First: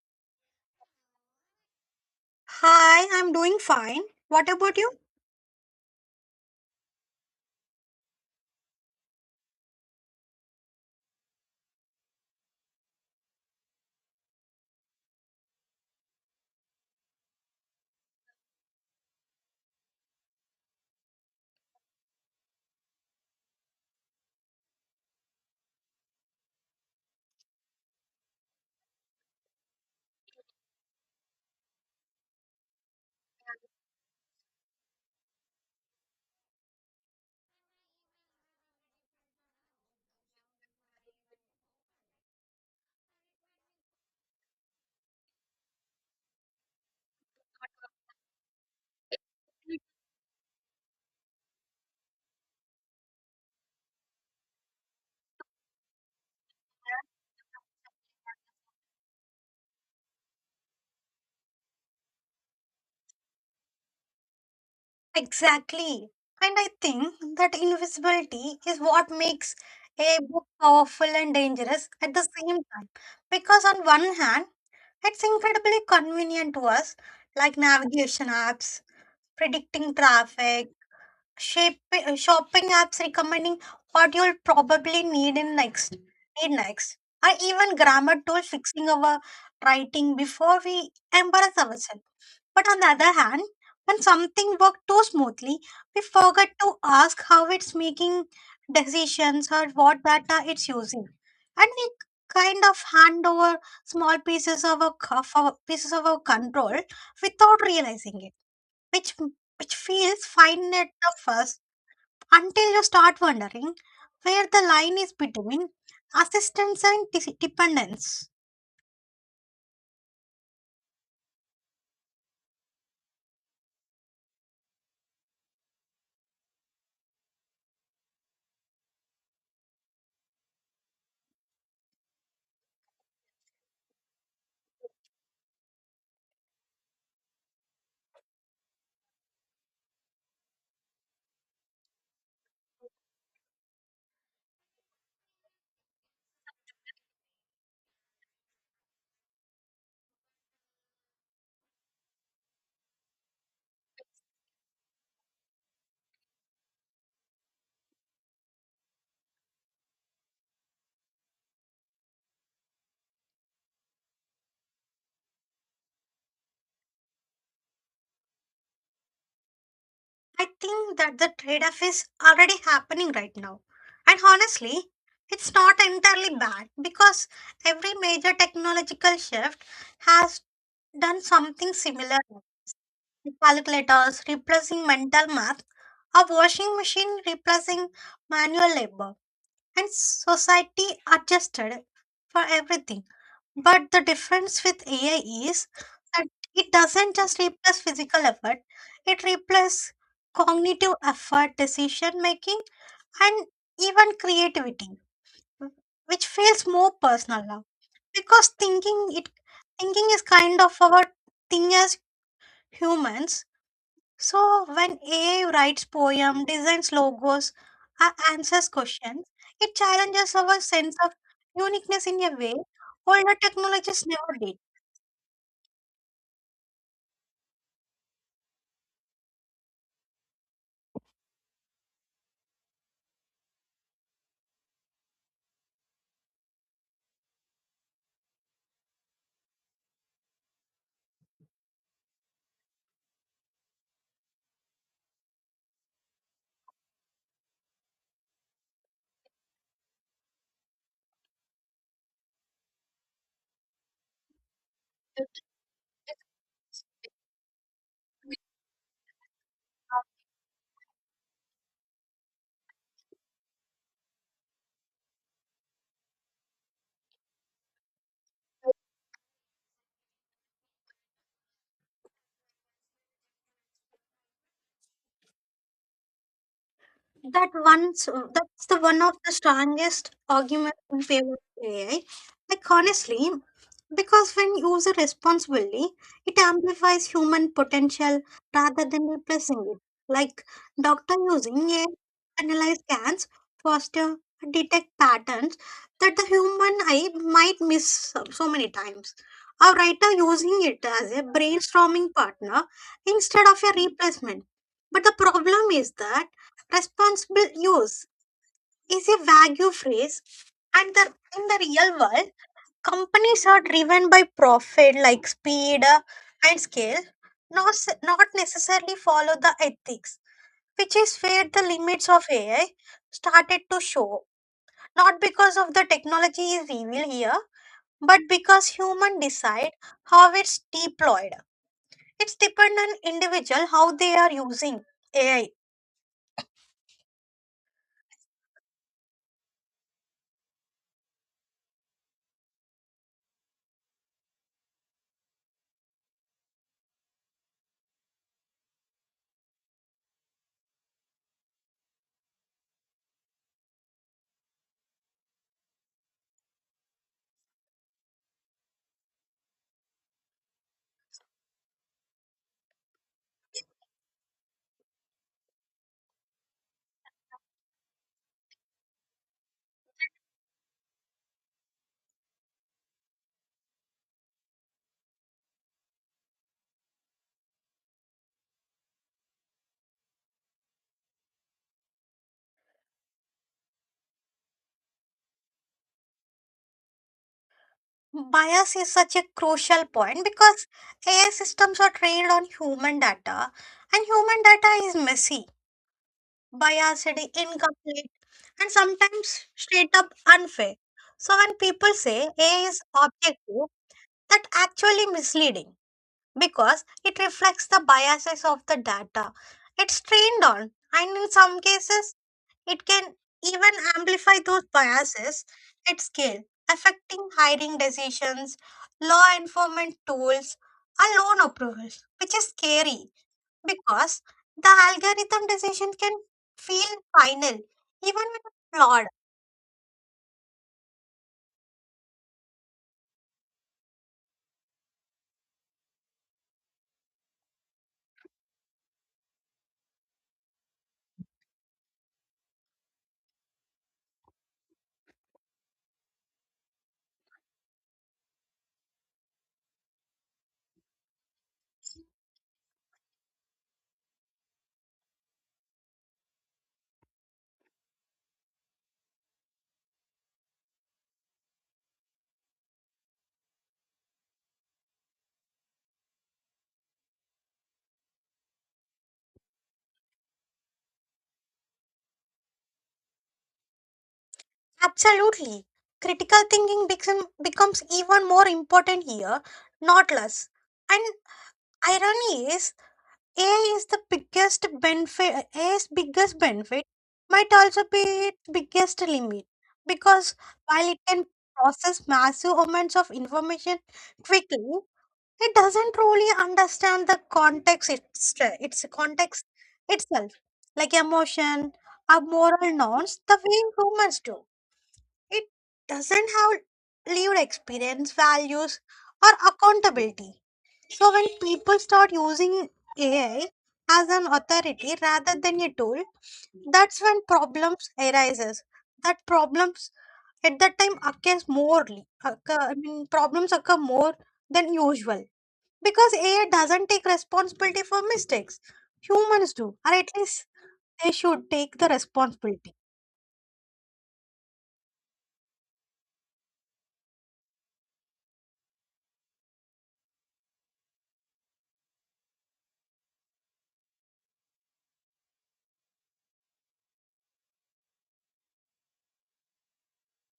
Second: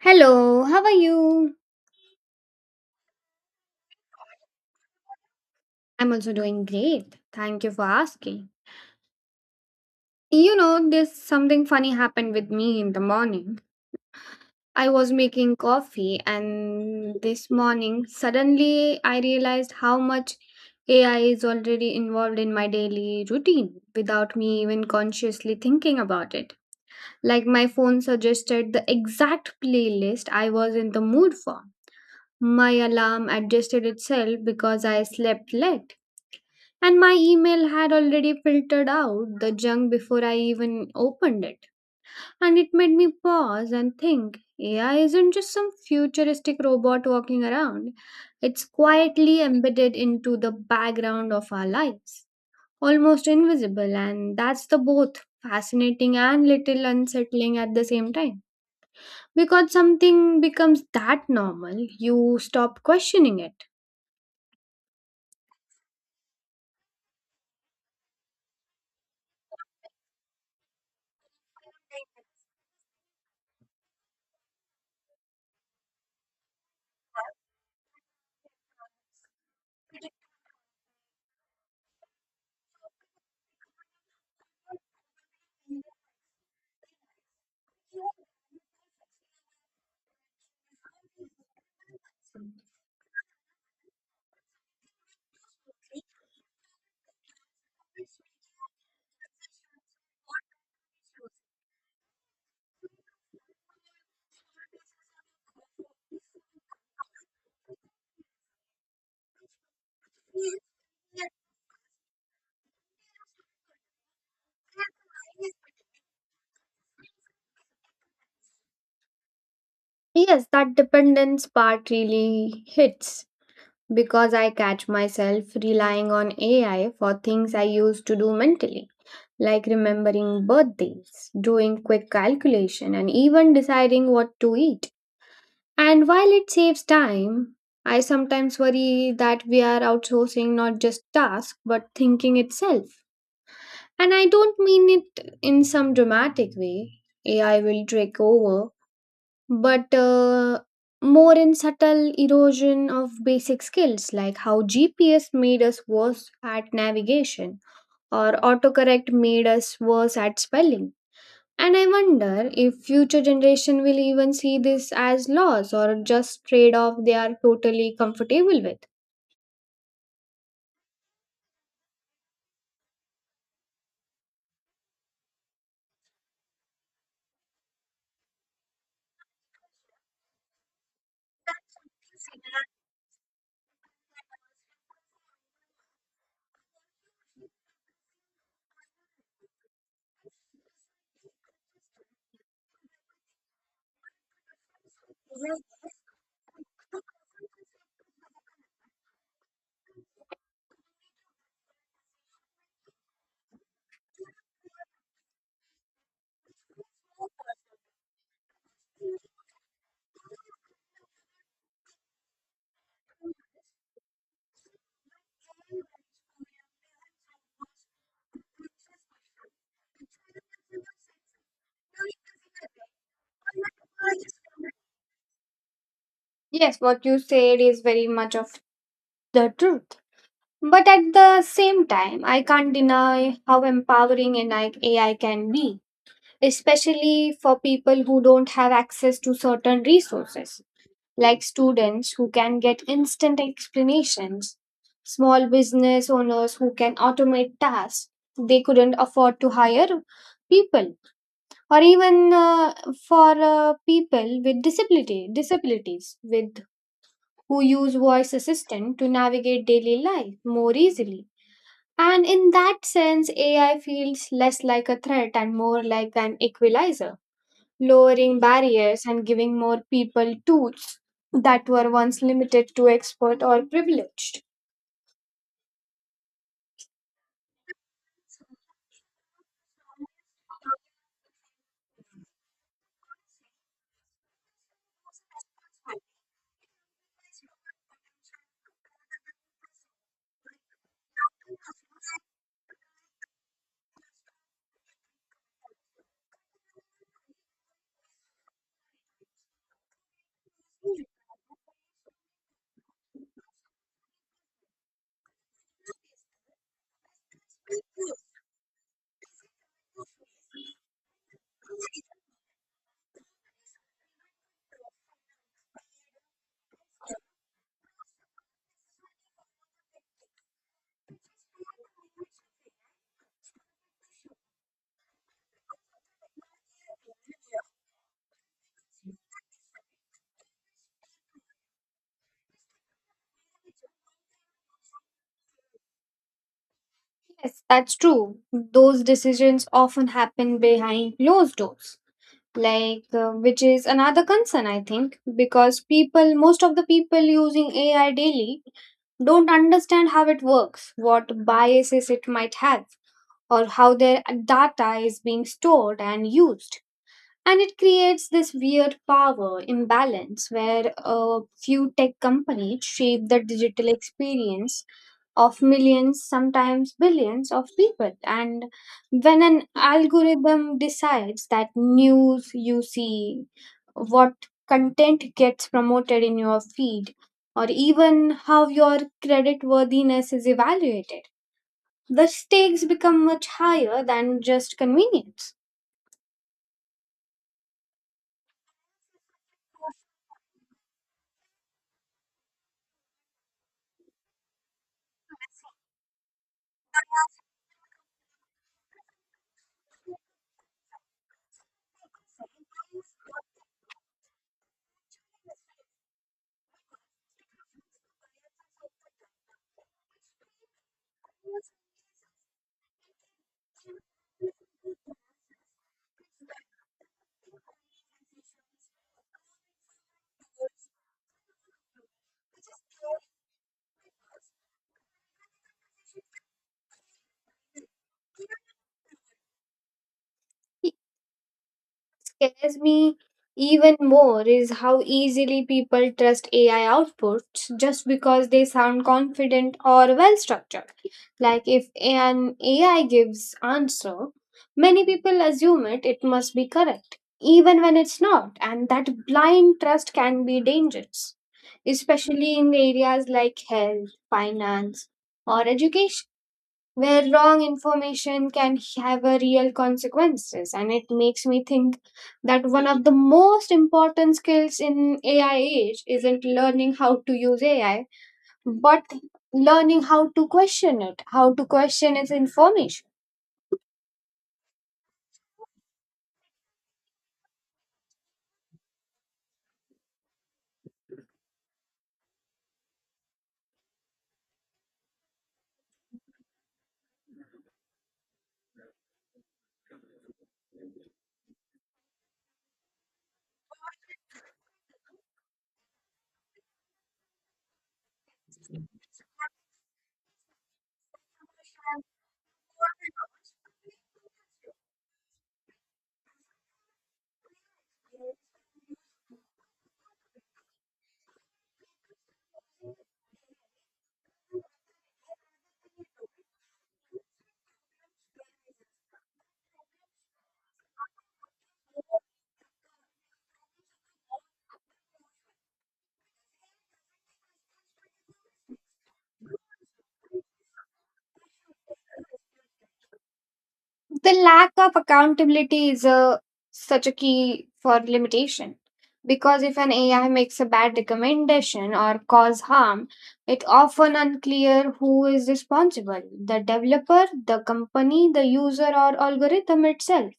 Hello, how are you? Hi, I'm doing fine. What about you? I'm also doing great. Thank you for asking. You know, there's something funny happened with me in the morning. I was making coffee, and this morning, suddenly I realized how much AI is already involved in my daily routine without me even consciously thinking about it. Like, my phone suggested the exact playlist I was in the mood for. My alarm adjusted itself because I slept late. And my email had already filtered out the junk before I even opened it. And it made me pause and think AI isn't just some futuristic robot walking around, it's quietly embedded into the background of our lives, almost invisible. And that's the both fascinating and little unsettling at the same time. Because something becomes that normal, you stop questioning it. Exactly. And I think that invisibility is what makes a book powerful and dangerous at the same time. Because, on one hand, it's incredibly convenient to us, like navigation apps, predicting traffic, shopping apps recommending what you'll probably need next, or even grammar tools fixing our writing before we embarrass ourselves. But on the other hand, when something worked too smoothly, we forget to ask how it's making decisions or what data it's using. And we kind of hand over small pieces of our, c- of our pieces of our control without realizing it, which which feels fine at the first until you start wondering where the line is between assistance and dependence. Yes, that dependence part really hits because I catch myself relying on AI for things I used to do mentally, like remembering birthdays, doing quick calculation, and even deciding what to eat. And while it saves time, I sometimes worry that we are outsourcing not just task but thinking itself. And I don't mean it in some dramatic way. AI will take over, but more in subtle erosion of basic skills, like how GPS made us worse at navigation or autocorrect made us worse at spelling. And I wonder if future generation will even see this as loss or just trade off they are totally comfortable with. I think that the trade off is already happening right now. And honestly, it's not entirely bad because every major technological shift has done something similar. Calculators replacing mental math, a washing machine replacing manual labor, and society adjusted for everything. But the difference with AI is that it doesn't just replace physical effort, it replaces cognitive effort, decision making, and even creativity, which feels more personal now. Because thinking is kind of our thing as humans. So when AI writes poem, designs logos, answers questions, it challenges our sense of uniqueness in a way older technologies never did. Yes, what you said is very much of the truth. But at the same time, I can't deny how empowering AI can be, especially for people who don't have access to certain resources, like students who can get instant explanations, small business owners who can automate tasks they couldn't afford to hire people, or even for people with disability disabilities with who use voice assistant to navigate daily life more easily. And in that sense, AI feels less like a threat and more like an equalizer, lowering barriers and giving more people tools that were once limited to expert or privileged. that once that's the one of the strongest arguments in favor of AI. Like honestly, because when used responsibly, it amplifies human potential rather than replacing it. Like doctor using AI to analyze scans, foster detect patterns that the human eye might miss so many times. A writer using it as a brainstorming partner instead of a replacement. But the problem is that responsible use is a vague phrase, and in the real world, companies are driven by profit like speed and scale, not necessarily follow the ethics, which is where the limits of AI started to show. Not because of the technology is evil here, but because human decide how it's deployed. It's dependent on individual how they are using AI. Yes, that's true. Those decisions often happen behind closed doors, which is another concern I think, because people, most of the people using AI daily, don't understand how it works, what biases it might have, or how their data is being stored and used. And it creates this weird power imbalance where a few tech companies shape the digital experience of millions, sometimes billions of people. And when an algorithm decides that news you see, what content gets promoted in your feed, or even how your credit worthiness is evaluated, the stakes become much higher than just convenience. Bias is such a crucial point because AI systems are trained on human data, and human data is messy, biased, incomplete, and sometimes straight up unfair. So, when people say AI is objective, that actually misleading because it reflects the biases of the data it's trained on, and in some cases, it can even amplify those biases at scale, affecting hiring decisions, law enforcement tools, and loan approvals, which is scary because the algorithm decision can feel final even when flawed. Scares me even more is how easily people trust AI outputs just because they sound confident or well structured. Like if an AI gives answer, many people assume it must be correct even when it's not. And that blind trust can be dangerous, especially in areas like health, finance or education, where wrong information can have a real consequences. And it makes me think that one of the most important skills in AI age isn't learning how to use AI, but learning how to question it, how to question its information. Absolutely. Critical thinking becomes even more important here, not less. And irony is A is the biggest benefit. A's biggest benefit might also be its biggest limit because while it can process massive amounts of information quickly, it doesn't really understand its context itself, like emotion or moral norms, the way humans do. It doesn't have lived experience, values, or accountability. So when people start using AI as an authority rather than a tool, that's when problems arises. That problems at that time occurs morely. Occur, I mean, Problems occur more than usual because AI doesn't take responsibility for mistakes. Humans do, or at least they should take the responsibility. The lack of accountability is a such a key for limitation, because if an AI makes a bad recommendation or cause harm, it often unclear who is responsible: the developer, the company, the user, or algorithm itself.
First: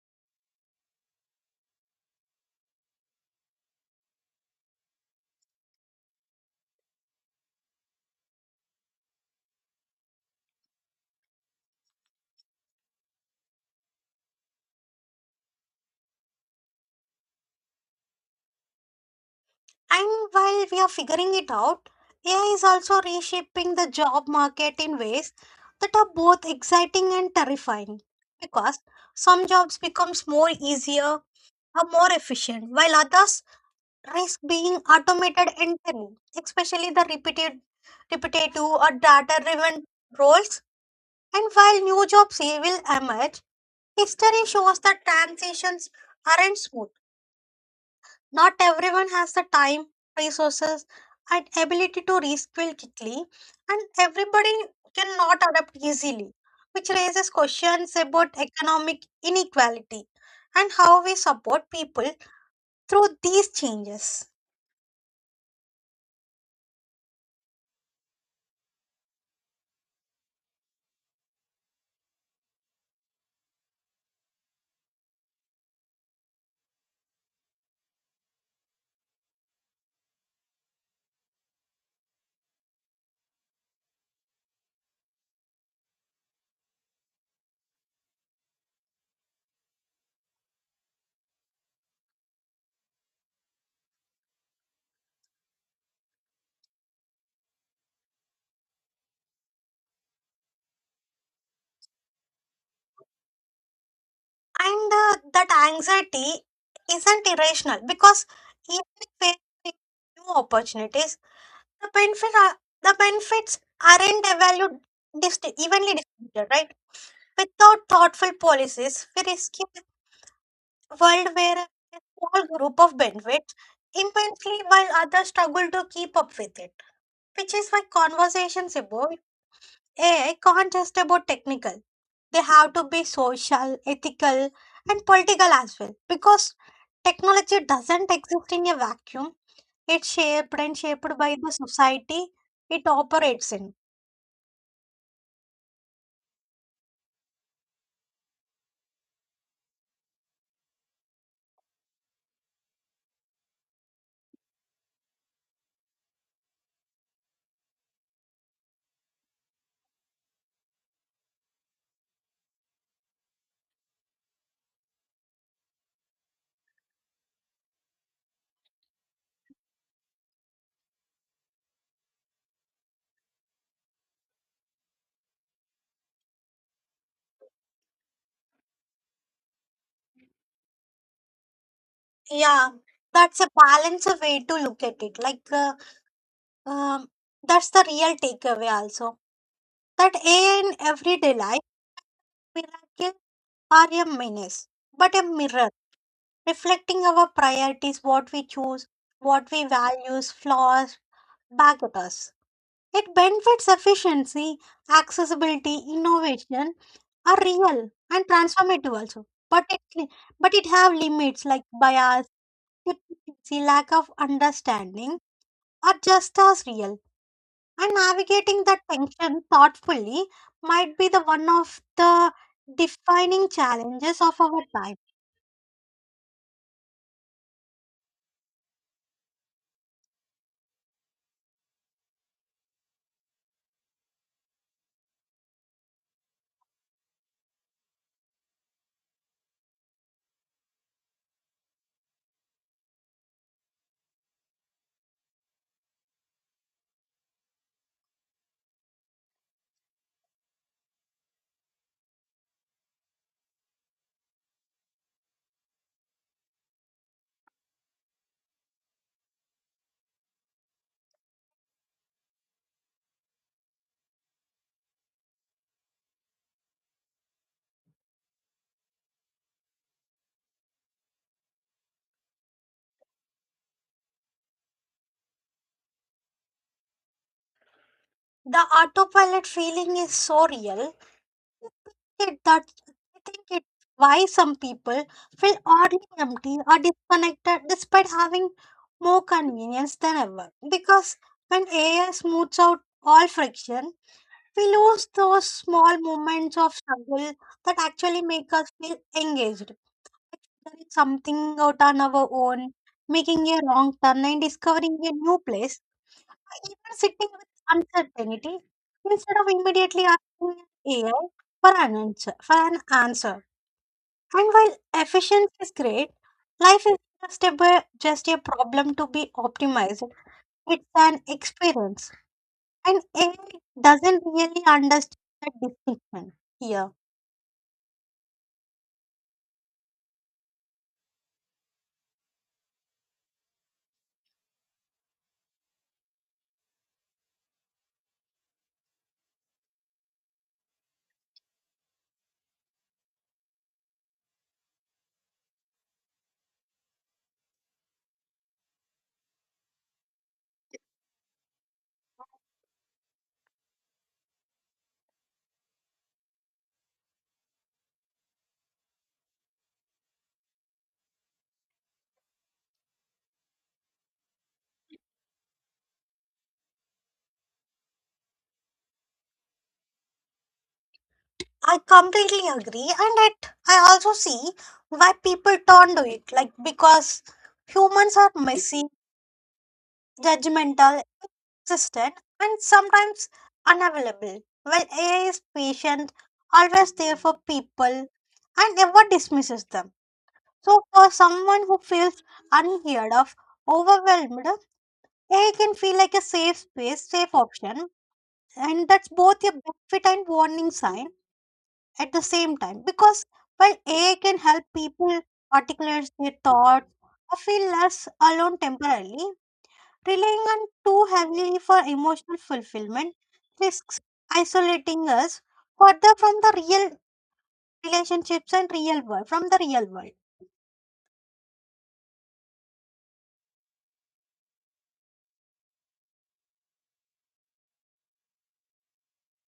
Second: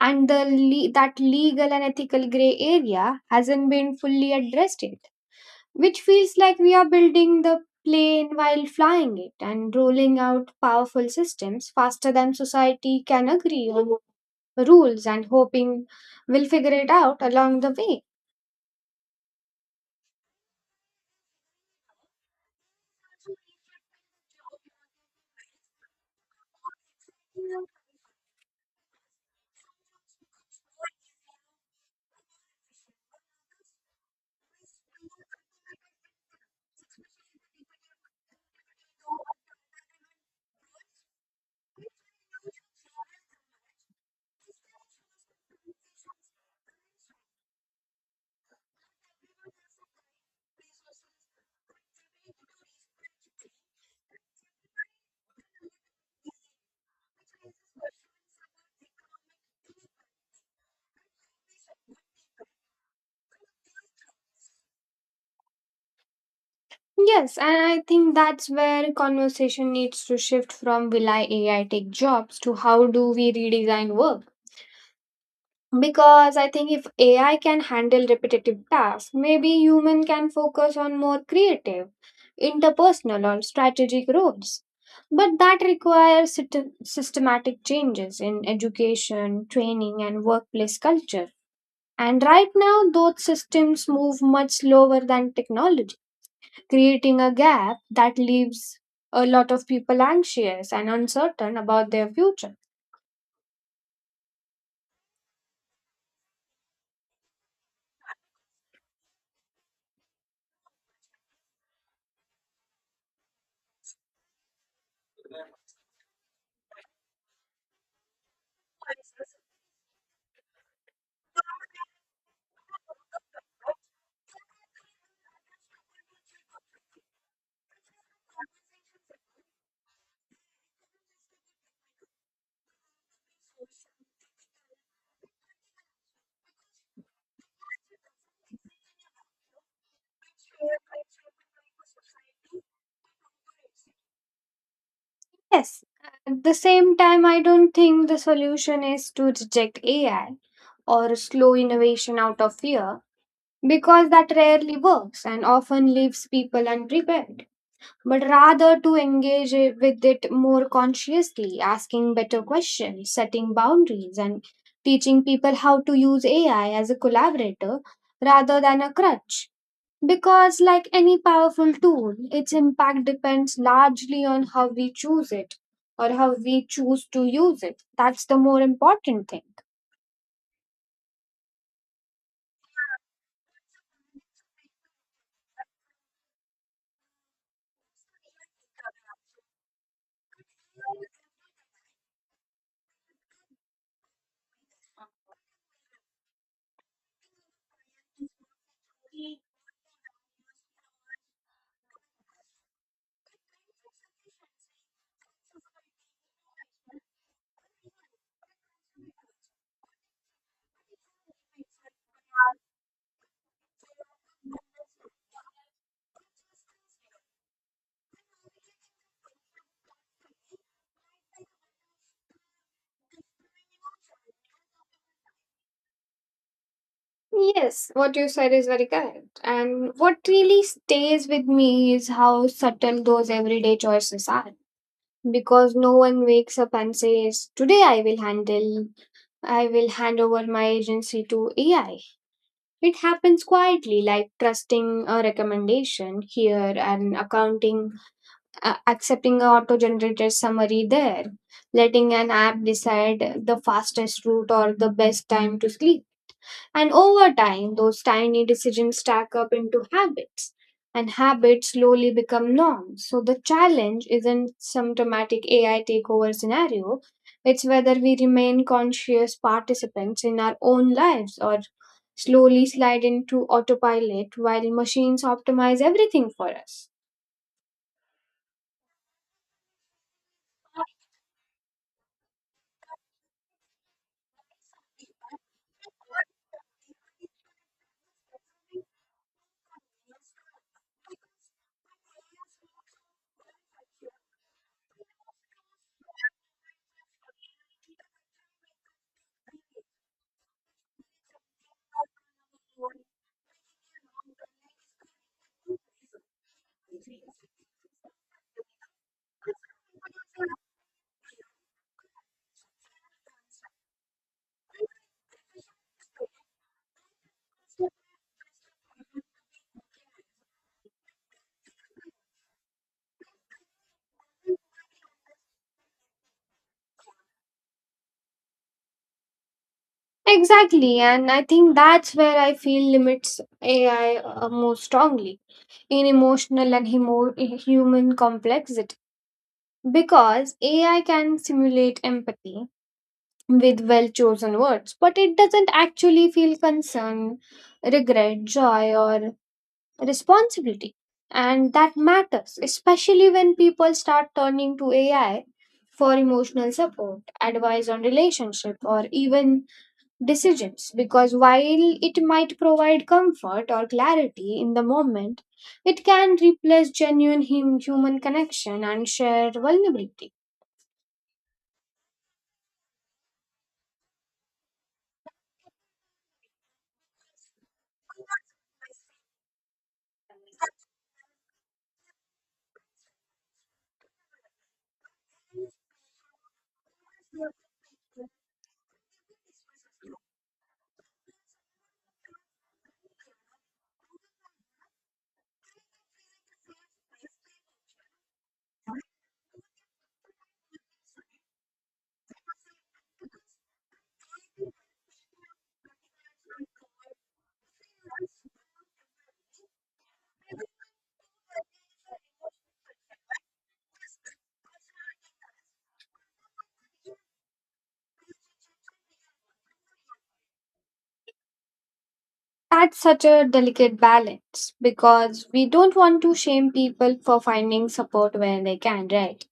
And that legal and ethical gray area hasn't been fully addressed yet, which feels like we are building the plane while flying it, and rolling out powerful systems faster than society can agree on rules, and hoping we'll figure it out along the way. And while we are figuring it out, AI is also reshaping the job market in ways that are both exciting and terrifying. Because some jobs becomes more easier or more efficient, while others risk being automated entirely, especially the repetitive or data-driven roles. And while new jobs will emerge, history shows that transitions aren't smooth not everyone has the time, resources, and ability to reskill quickly, and everybody cannot adapt easily, which raises questions about economic inequality and how we support people through these changes. Yes, and I think that's where conversation needs to shift from will I AI take jobs to how do we redesign work? Because I think if AI can handle repetitive tasks, maybe human can focus on more creative, interpersonal or strategic roles. But that requires systematic changes in education, training and workplace culture. And right now, those systems move much slower than technology, creating a gap that leaves a lot of people anxious and uncertain about their future. And that anxiety isn't irrational because even if we new opportunities, the benefits are, the benefits aren't evaluated evenly distributed, right? Without thoughtful policies, we risk a world where a small group of benefits immensely while others struggle to keep up with it. Which is why conversations about AI can't just about technical. They have to be social, ethical, and political as well. Because technology doesn't exist in a vacuum. It's shaped by the society it operates in. Yes, at the same time, I don't think the solution is to reject AI or slow innovation out of fear, because that rarely works and often leaves people unprepared. But rather to with it more consciously, asking better questions, setting boundaries, and teaching people how to use AI as a collaborator rather than a crutch. Because, like any powerful tool, its impact depends largely on how we choose it, or how we choose to use it. That's the more important thing. Yeah, that's a balance of way to look at it. Um, that's the real takeaway also. That in everyday life, miracles are a menace, but a mirror reflecting our priorities, what we choose, what we values, flaws back at us. It benefits efficiency, accessibility, innovation are real and transformative also. But it have limits like bias, hypocrisy, lack of understanding are just as real. And navigating that tension thoughtfully might be the one of the defining challenges of our time. Yes, what you said is very correct. And what really stays with me is how subtle those everyday choices are. Because no one wakes up and says, "Today I will handle, I will hand over my agency to AI." It happens quietly, like trusting a recommendation here and accounting accepting a auto-generated summary there, letting an app decide the fastest route or the best time to sleep. And over time, those tiny decisions stack up into habits, and habits slowly become norms. So the challenge isn't some dramatic AI takeover scenario. It's whether we remain conscious participants in our own lives or slowly slide into autopilot while machines optimize everything for us. The autopilot feeling is so real it that I think it why some people feel oddly empty or disconnected despite having more convenience than ever. Because when AI smooths out all friction, we lose those small moments of struggle that actually make us feel engaged. Exploring something out on our own, making a wrong turn and discovering a new place you are sitting with uncertainty instead of immediately asking AI for an answer. And while efficiency is great, life is just a problem to be optimized. It's an experience. And AI doesn't really understand that distinction here. Exactly, and I think that's where I feel limits AI most strongly, in emotional and human complexity. Because AI can simulate empathy with well chosen words, but it doesn't actually feel concern, regret, joy, or responsibility. And that matters, especially when people start turning to AI for emotional support, advice on relationship, or even decisions, because while it might provide comfort or clarity in the moment, it can replace genuine human connection and shared vulnerability. I completely agree, and I also see why people turn to it. Like because humans are messy, judgmental, consistent, and sometimes unavailable, while AI is patient, always there for people, and never dismisses them. So, for someone who feels unheard of, overwhelmed, AI can feel like a safe option, and that's both a benefit and warning sign at the same time. Because while AI can help people articulate their thoughts, or feel less alone temporarily, relying on too heavily for emotional fulfillment risks isolating us further from the real relationships and from the real world. That's such a delicate balance, because we don't want to shame people for finding support where they can, right?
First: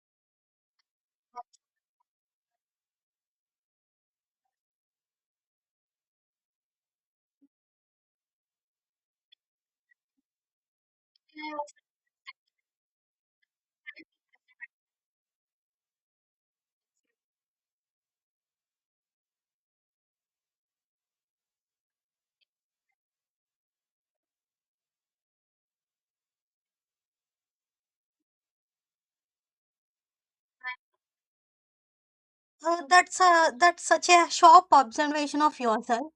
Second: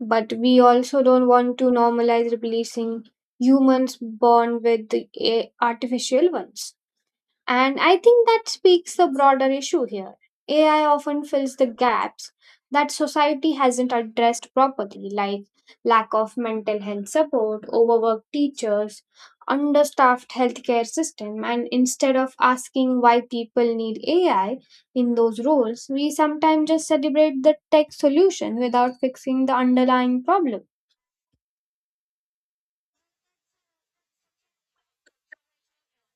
But we also don't want to normalize replacing humans born with the artificial ones. And I think that speaks the broader issue here. AI often fills the gaps that society hasn't addressed properly, like lack of mental health support, overworked teachers, understaffed healthcare system. And instead of asking why people need AI in those roles, we sometimes just celebrate the tech solution without fixing the underlying problem. That's such a sharp observation of yourself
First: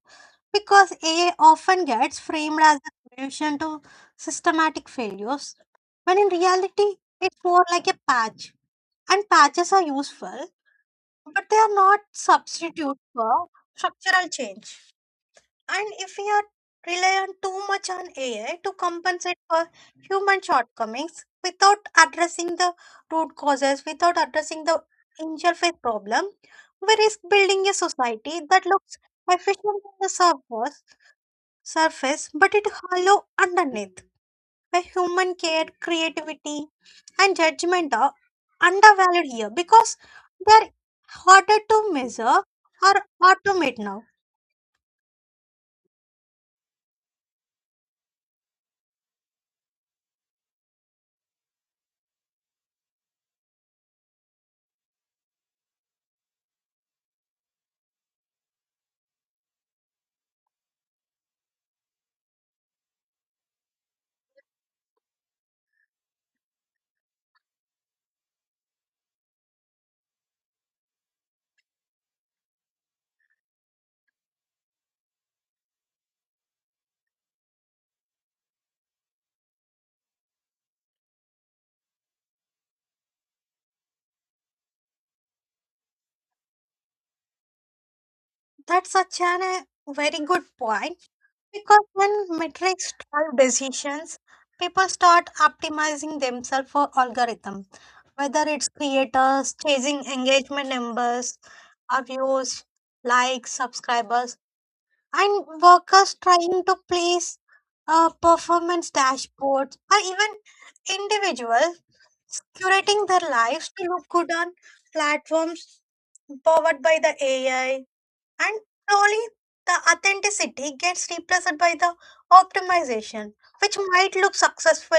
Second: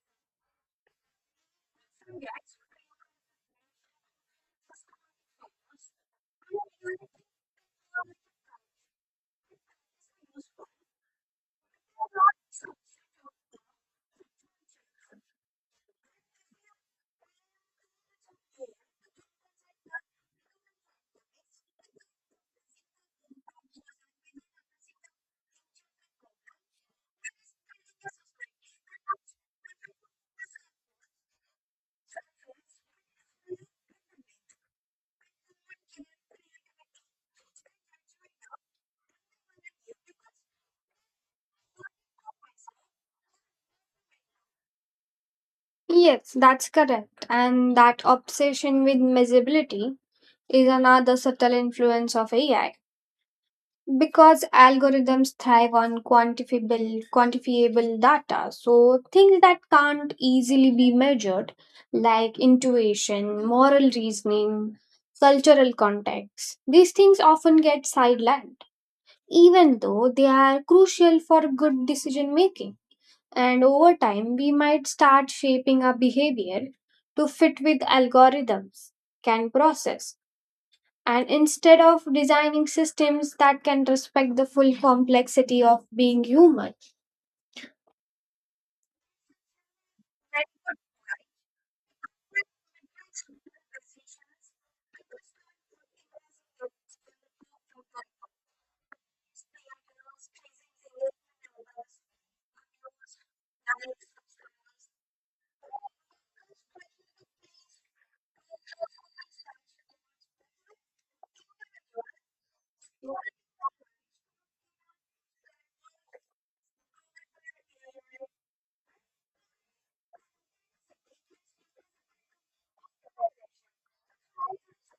because A often gets framed as a solution to systematic failures when in reality it's more like a patch and patches are useful but they are not substitute for structural change. And if we are reliant too much on AI to compensate for human shortcomings without addressing the root causes, without addressing the interface problem, we risk building a society that looks efficient on the surface but it hollow underneath, where human care, creativity, and judgment are undervalued here because they're harder to measure or automate now. Yes, that's correct. And that obsession with measurability is another subtle influence of AI, because algorithms thrive on quantifiable data. So, things that can't easily be measured, like intuition, moral reasoning, cultural context, these things often get sidelined, even though they are crucial for good decision making. And over time, we might start shaping our behavior to fit with algorithms can process, and instead of designing systems that can respect the full complexity of being human. That's such an, a very good point because when metrics drive decisions, people start optimizing themselves for algorithm, whether it's creators chasing engagement numbers, or views, likes, subscribers, and workers trying to please performance dashboards, or even individuals curating their lives to look good on platforms powered by the AI. And slowly, the authenticity gets replaced by the optimization, which might look successful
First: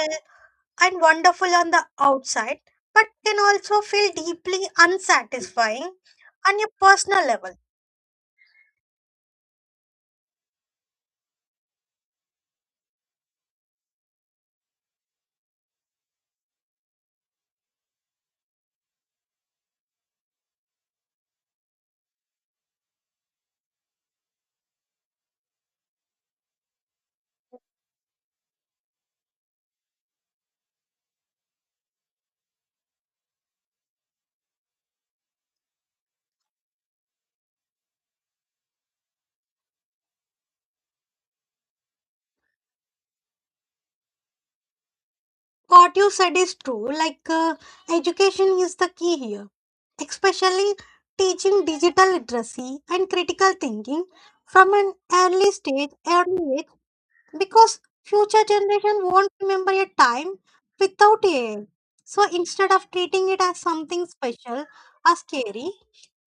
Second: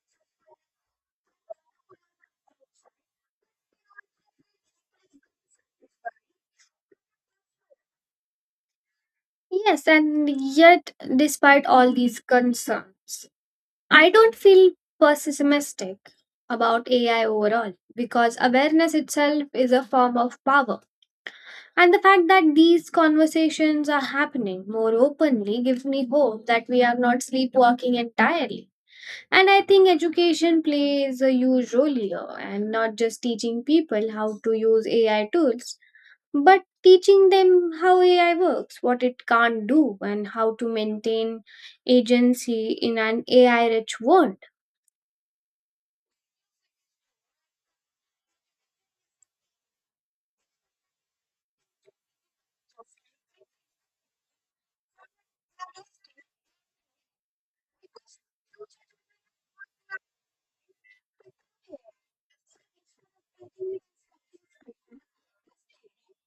and wonderful on the outside, but can also feel deeply unsatisfying on a personal level. Yes, and yet, despite all these concerns, I don't feel pessimistic about AI overall, because awareness itself is a form of power. And the fact that these conversations are happening more openly gives me hope that we are not sleepwalking entirely. And I think education plays a huge role here, and not just teaching people how to use AI tools, but teaching them how AI works, what it can't do, and how to maintain agency in an AI rich world. What you said is true, education is the key here, especially teaching digital literacy and critical thinking from an early age because future generation won't remember a time without AI. So instead of treating it as something special or scary,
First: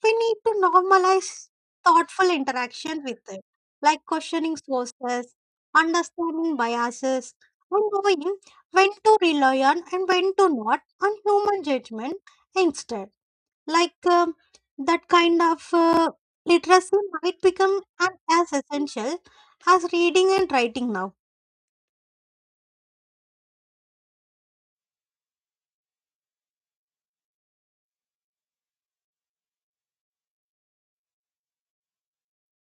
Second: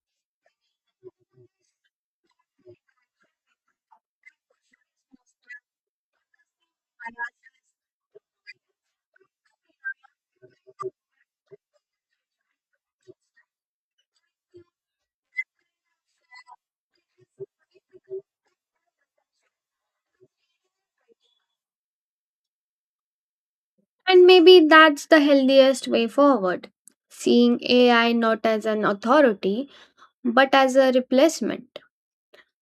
we need to normalize thoughtful interaction with it, like questioning sources, understanding biases, and knowing when to rely on and when to not on human judgment instead. Like that kind of literacy might become as essential as reading and writing now. And maybe that's the healthiest way forward, seeing AI not as an authority, but as a replacement.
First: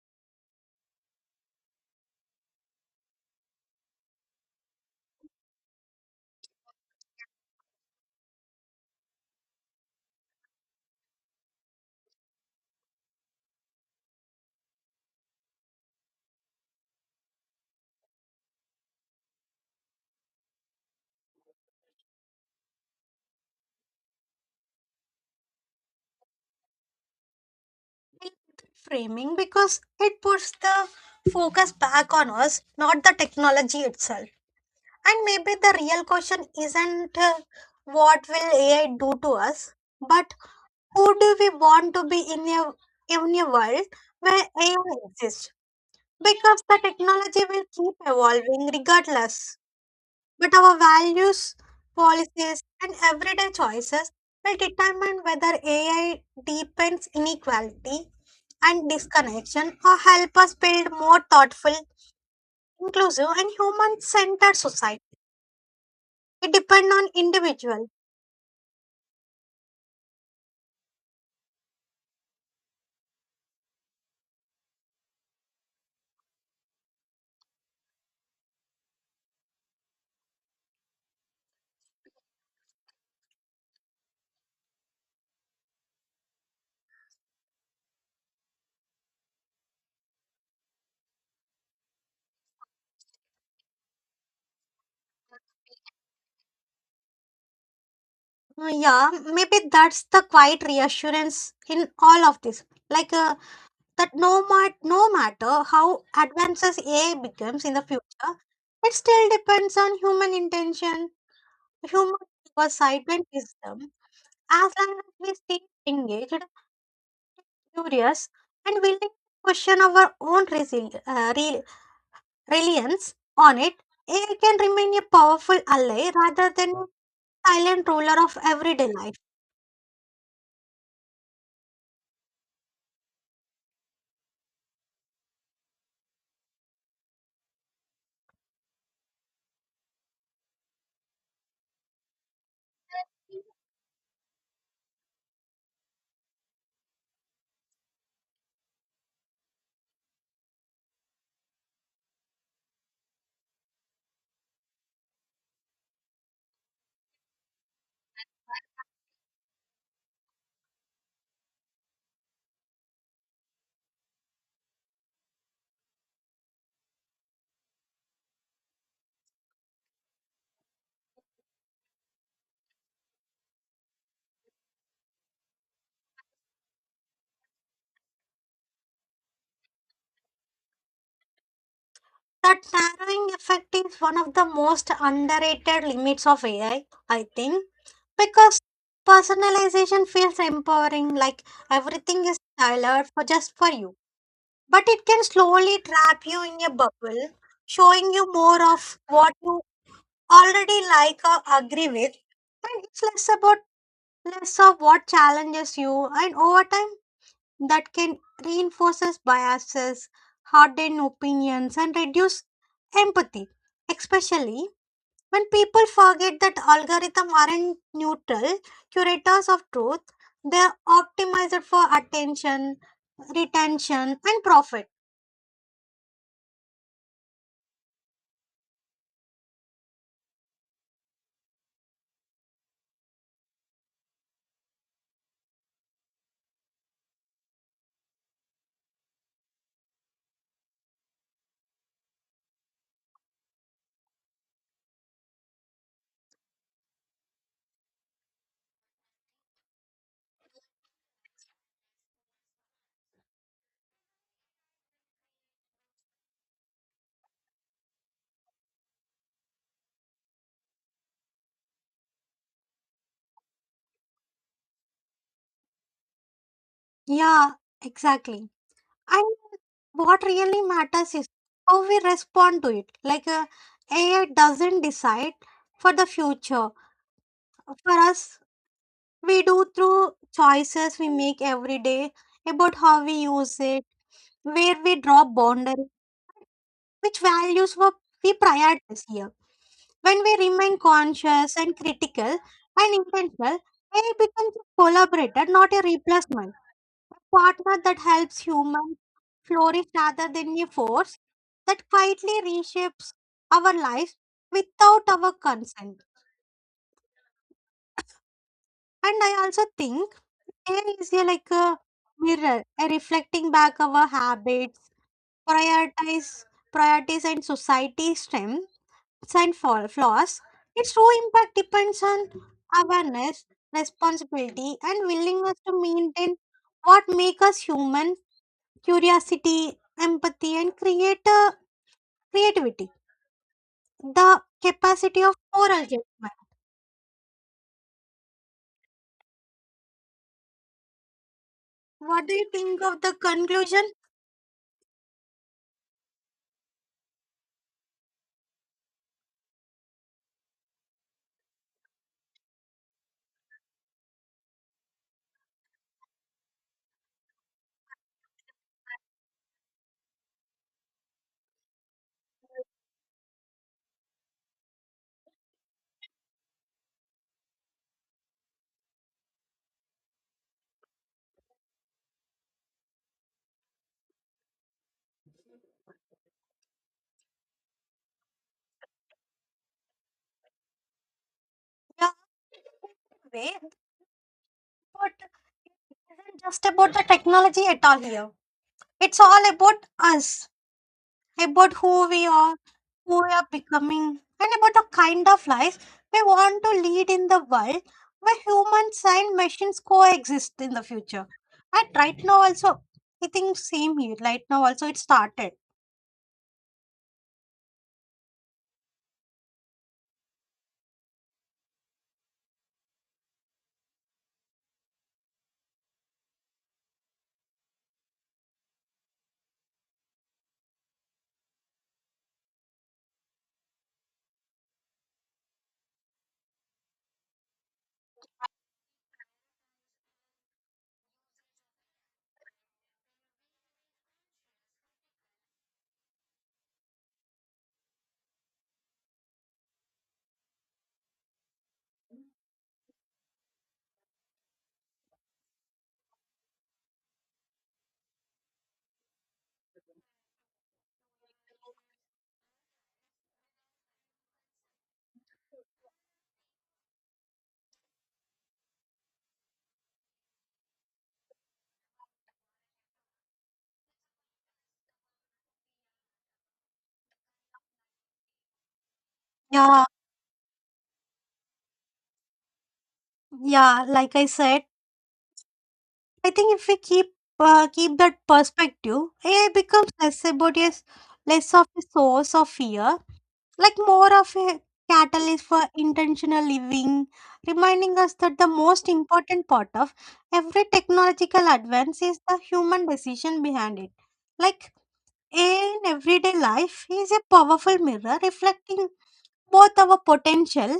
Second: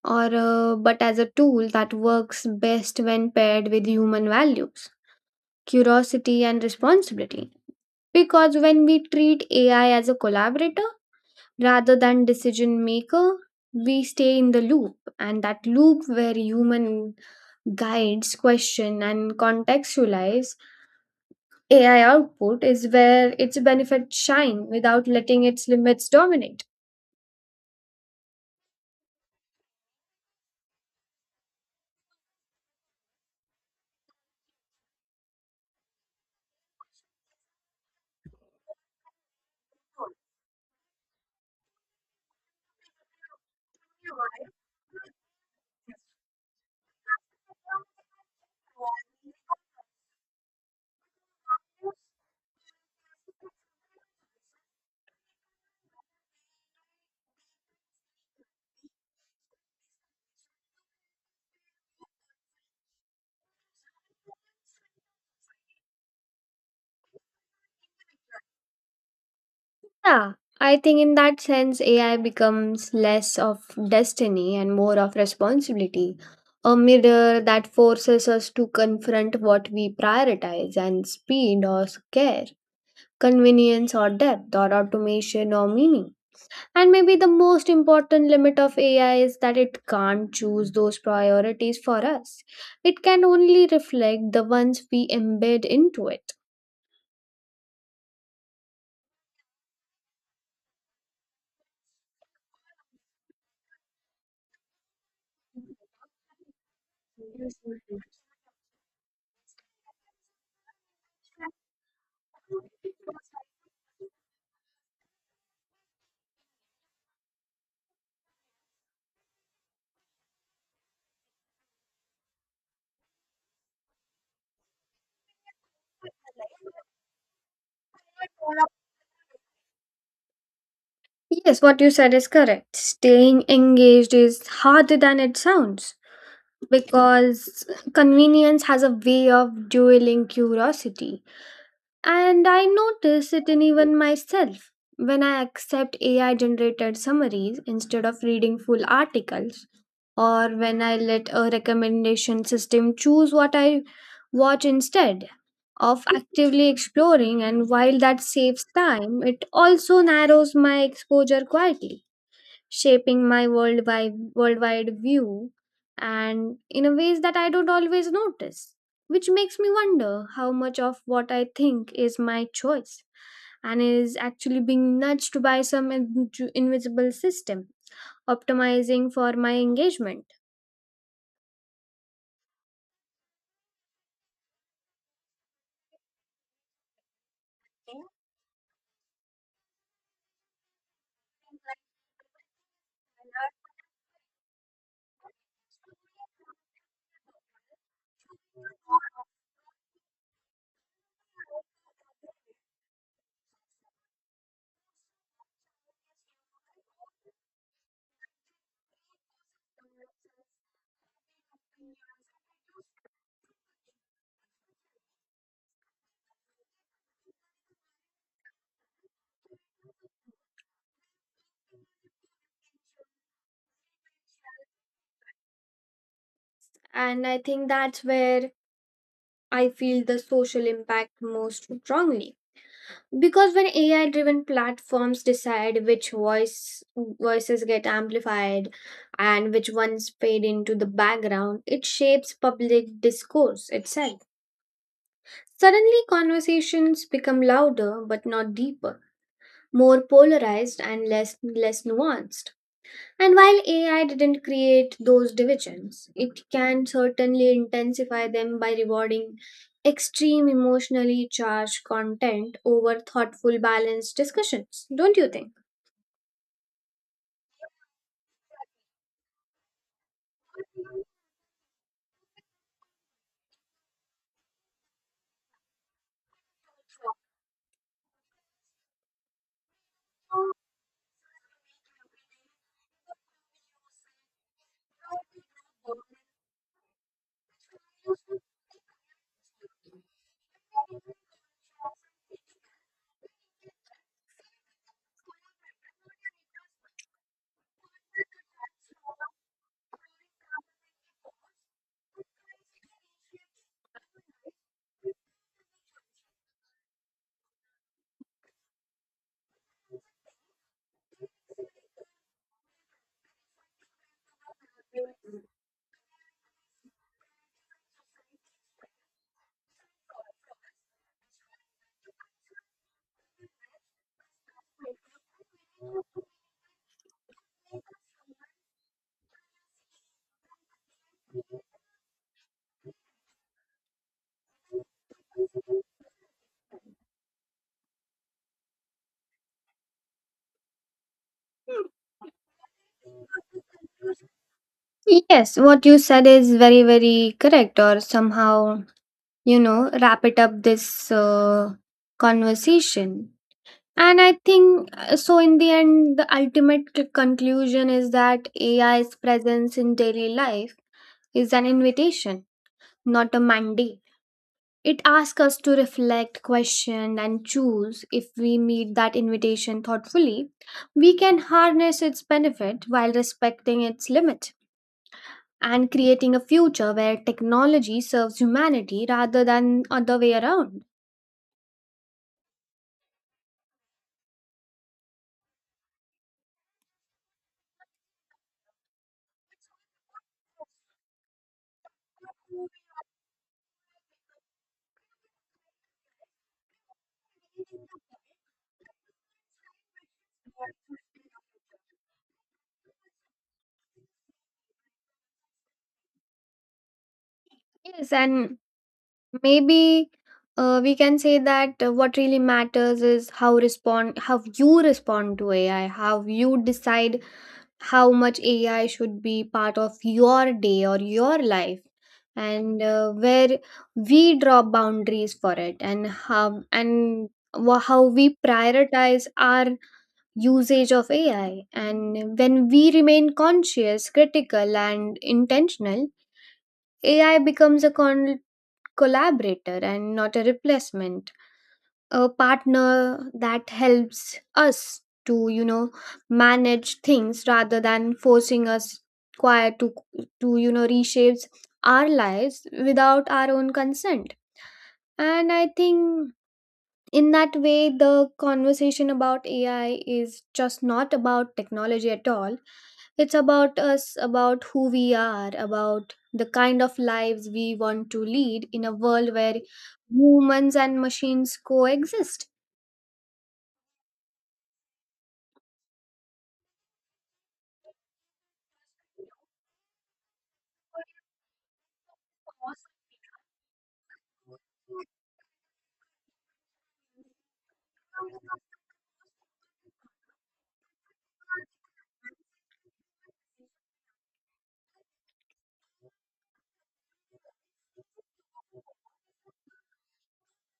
Or But as a tool that works best when paired with human values, curiosity, and responsibility. Because when we treat AI as a collaborator rather than decision maker, we stay in the loop, and that loop where human guides, question, and contextualize AI output is where its benefits shine without letting its limits dominate. I like that framing because it puts the focus back on us, not the technology itself. And maybe the real question isn't what will AI do to us, but who do we want to be in a world where AI exists? Because the technology will keep evolving regardless, but our values, policies, and everyday choices will determine whether AI deepens inequality and disconnection or help us build more thoughtful, inclusive, and human centered society. It depends on individual. Yeah, I think in that sense, AI becomes less of destiny and more of responsibility, a mirror that forces us to confront what we prioritize, and speed or care, convenience or depth, or automation or meaning. And maybe the most important limit of AI is that it can't choose those priorities for us. It can only reflect the ones we embed into it. Yeah, maybe that's the quiet reassurance in all of this. Like that, no, mat- No matter how advances AI becomes in the future, it still depends on human intention, human oversight, and wisdom as long as we stay engaged, curious, and willing to question our own reliance on it, AI can remain a powerful ally rather than a silent ruler of everyday life. Yes, what you said is correct. Staying engaged is harder than it sounds, because convenience has a way of dueling curiosity. And I notice it in even myself when I accept AI generated summaries instead of reading full articles, or when I let a recommendation system choose what I watch instead of actively exploring. And while that saves time, it also narrows my exposure, quietly shaping my worldwide view, and in a ways that I don't always notice, which makes me wonder how much of what I think is my choice and is actually being nudged by some invisible system optimizing for my engagement. That narrowing effect is one of the most underrated limits of AI, I think, because personalization feels empowering, like everything is tailored for just for you. But it can slowly trap you in a bubble, showing you more of what you already like or agree with, and it's less about less of what challenges you, and over time, that can reinforces biases, harden opinions, and reduce empathy, especially when people forget that algorithms aren't neutral curators of truth, they are optimized for attention, retention, and profit. And I think that's where I feel the social impact most strongly, because when AI driven platforms decide which voices get amplified and which ones fade into the background, it shapes public discourse itself. Suddenly conversations become louder but not deeper, more polarized and less nuanced. And while AI didn't create those divisions, it can certainly intensify them by rewarding extreme emotionally charged content over thoughtful, balanced discussions, don't you think? Yeah, exactly. And what really matters is how we respond to it. AI doesn't decide for the future for us, we do through choices we make every day about how we use it, where we draw boundaries, which values we prioritize here. When we remain conscious and critical and intentional, AI becomes a collaborator, not a replacement. A partner that helps humans flourish rather than a force that quietly reshapes our lives without our consent. And I also think Air is a- like a mirror, a reflecting back our habits, prioritize, priorities, and society strengths and flaws. Its true impact depends on awareness, responsibility, and willingness to maintain what makes us human: curiosity, empathy, and creator creativity. The capacity of moral judgment. What do you think of the conclusion? Yes, what you said is very, very correct, or somehow, you know, wrap it up this conversation. And I think so in the end, the ultimate conclusion is that AI's presence in daily life is an invitation, not a mandate. It asks us to reflect, question, and choose. If we meet that invitation thoughtfully, we can harness its benefit while respecting its limit, and creating a future where technology serves humanity rather than other way around. Yeah, way, isn't just about the technology at all here. It's all about us, about who we are becoming, and about the kind of life we want to lead in the world where humans and machines coexist in the future. And right now also, I think same here. Right now also, it started. Yes, and maybe we can say that what really matters is how respond, how you respond to AI, how you decide how much AI should be part of your day or your life, and where we draw boundaries for it, and how and how we prioritize our usage of AI. And when we remain conscious, critical, and intentional, AI becomes a collaborator and not a replacement, a partner that helps us to, you know, manage things rather than forcing us quiet to, you know, reshapes our lives without our own consent. And I think in that way the conversation about AI is just not about technology at all. It's about us, about who we are, about the kind of lives we want to lead in a world where Yeah, humans and machines coexist. yeah. Like I said, I think if we keep keep that perspective, AI becomes less of a source of fear like more of a catalyst for intentional living, reminding us that the most important part of every technological advance is the human decision behind it. Like in everyday life is a powerful mirror reflecting both our potential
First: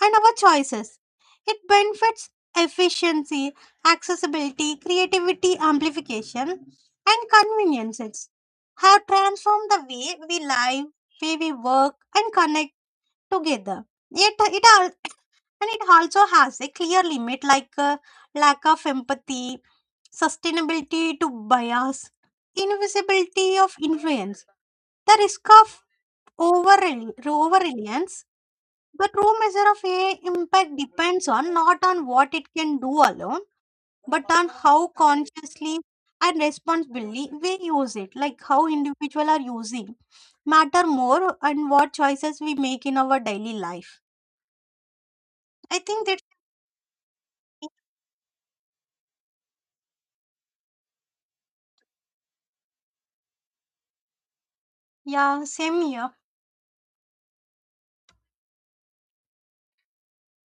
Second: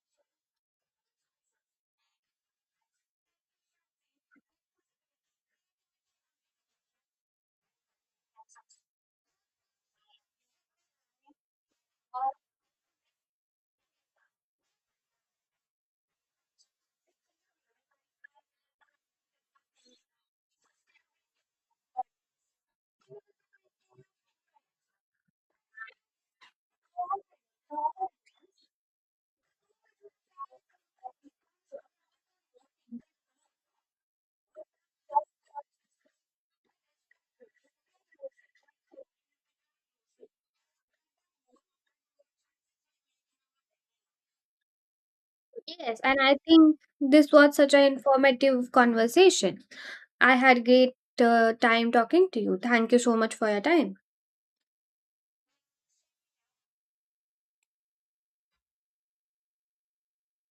and our choices. It benefits efficiency, accessibility, creativity, amplification, and conveniences. Have transformed the way we live, way we work, and connect together. Yet it al- and it also has a clear limit like lack of empathy, sustainability to bias, invisibility of influence, the risk of over over reliance. The true measure of a impact depends on not on what it can do alone, but on how consciously and responsibly we use it, like how individual are using matter more and what choices we make in our daily life. I Yes, think and that's I think this was such an informative conversation. I had great time talking to you. Thank you so much for your time. Ya, sevmiyor